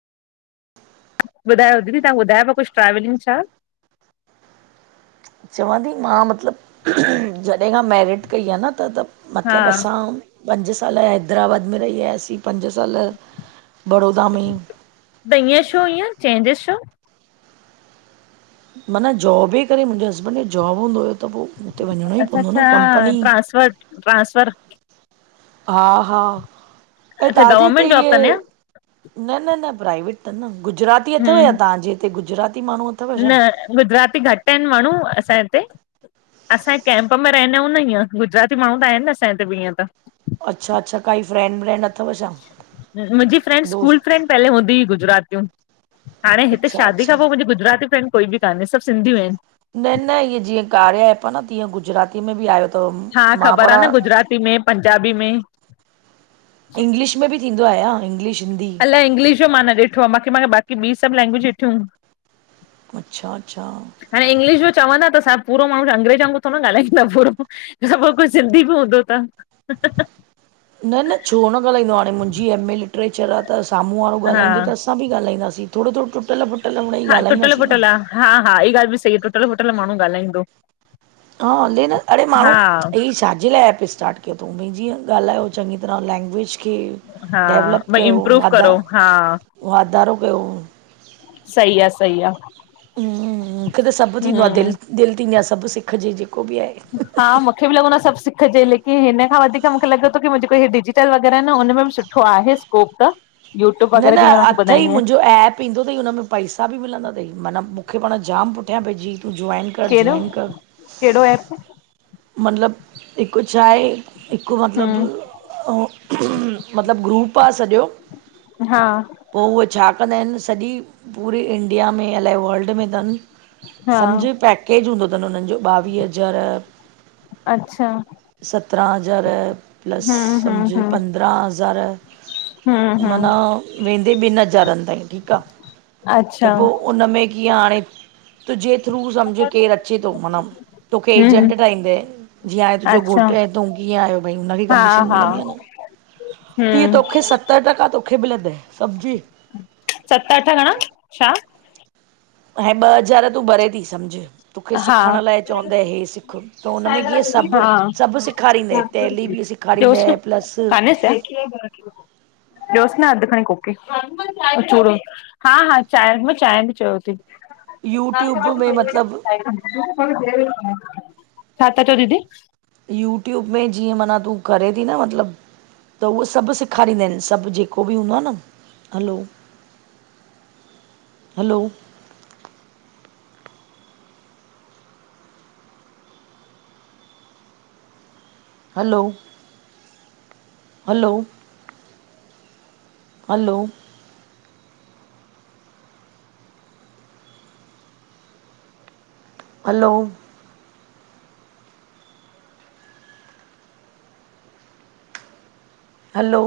ॿुधायो दीदी तहां ॿधायो पियो कुझु ट्रवलिंग छा? चवां ती मां मतिलबु जॾहिं खां मैरिट कई आ न त त हा मतिलबु असां, पंज सालु हैदराबाद में रही आयासीं पंज सालु बड़ोदा में त इयं छो इएं चेंजेस छो? मनअ जॉब वे करे मुंहिंजे हस्बैंड खे जॉब हूंदो हुयो त पो हुते वञिणो ई अच्छा पवंदो अच्छा न कंपनी ट्रांसफर ट्रांसफर? हा हा ऐं अच्छा तहांजे हिते गवर्नमेंट जॉब कंदा इय आहियो? न न न प्राइवेट तनि न। गुजराती अथव या हम्म तव्हांजे हिते गुजराती माण्हू? अथव न छा गुजराती घटि आहिनि माण्हू असां हिते। असां ए कैंप में रहंदायूं न हीअं, गुजराती माण्हू त आहिनि न असां हिते बि हीअं त। अच्छा अच्छा काई फ्रैड ब्रेंड अ मुंहिंजी फ्रेंड स्कूलु फ्रेंड पहले हूंदी ही गुजरातियूं। हाणे हिते अच्छा शादी अच्छा खां पो मुंहिंजी गुजराती फ्रैंड काई बि कान्हे, सभु सिंधियूं आहिनि। न न इएं जीअं कार्य ऐप आ न, तीअं गुजराती में बि आयो। अथव हा मां ख़बर पाण आ न गुजराती में, पंजाबी में इंग्लिश में बि थींदो आया, इंग्लिश, हिंदी? अलाए इंग्लिश जो मां न ॾिठो आ, बाक़ी मा बाक़ी ॿी सभु लैंग्वेज ॾिठियूं। अच्छा अच्छा हाणे इंगलिश‌‌ जो चवंदा त सभु पूरो माण्हू अंग्रेज वांगुर थोडो न ॻाल्हाईंदा पूरो। सभु कुझु सिंधी बि हूंदो त। न न छो न ॻाल्हाईंदो हाणे मुंहिंजी एमए लिटरेचर आ त साम्हूं वारो हा ॻाल्हाईंदो तसि अंसा बि ॻालाईंदासीं, थोडो थोडो टुटल-फुट हा टुटल-फुटल हा हा ऐ ॻाल्हि बि सही आ टुटल फुटल माण्हू ॻाल्हाईंदो। हा हले न, अड़े हा माण्हू ही छाजे लाइ ऐप स्टार्ट की तू बि जीअं ॻाल्हायो चङी तरह लेंंग्वेज। की हा डेवलप भई कयो, इम्प्रूव वाधा करो हा वाधारो कयो। सई आ सई आ। उ मूंखे त सभु थींदो आ दिल, दिल थींदी आ सभु सिखजे ॼेको बि आहे। हा मूंखे बि लॻो न सभु सिखजे, लेकिन हिन खां वधीक मूंखे लॻे तो की मुजको हे डिजिटल वग़ैरह ह न हुनमें बि सुठ ठो आहे स्कोप त यूट्यूब न वग़ैरह न जेके मां तव्हांखे अथई ॿुधाईंदी आहियां मुंहिंजो ऐप पींदो तई, हुनमें पैसा बि मिलंदा तई, माना मूंखे पाण जामु पुठियां पंहिंजीइ। ज्वाइन कर, ज्वाइन कर कैड़ो ऐप? मतिलब हिकु छा आहे, हिकु मतिलबु हम्म हो मतिलबु ग्रुप आ सॼो। हा पो उहे छा कंदा आहिन सॼी पूरी इंडिया में अलाए वल्ड में तन। हा सम्झ पैकेज हूंदो तनन उनिन जो ॿावीह हज़ार अच्छा। सत्रहं हज़ार प्लस हम्म हम्म सम्झ हम्म पंद्रहं हज़ार, हम्म हम्म माना वेंदे ॿिनि हज़ारनि ताईं ठीकु आ, अच्छा त पो उन में कीअं हाणे तुजे थ्रू सम्झ केरु अचे थो माना, तोखे हम्म एजेंट ठाहींदे। जीअं हाने तुंहिंजो अच्छा घोट त कीअं आयो त उनखे हा कमीशन हा मिलंदी न, तीअ हम्म तो खो सत टका तोखे मिलंदे समझी। सत अठ घणा, छा? ऐं ॿ हज़ार तूं भरे थी सम्झि, तोखे हा सिखण लाइ चवंदेइ हे सिख। ख त हुन हा में कीअं सभु ॾियोसि सभु सेखारींदए टैली बि न सेखारींदए प्लस कान्हे छा ॾियोसि न अधु खणी कोकी, ओ चूरो। हा हा चांहि मां चांहि बि चयो थी। यूट्यूब में मतिलबु [unintelligible] छा था चौ दीदी? यूट्यूब में जीअं माना तूं करे थी न मतिलबु त उहो सभु सेखारींदा आहिनि सभु जेको बि हूंदो आहे न, hello! Hello, hello, hello, hello, hello, हलो,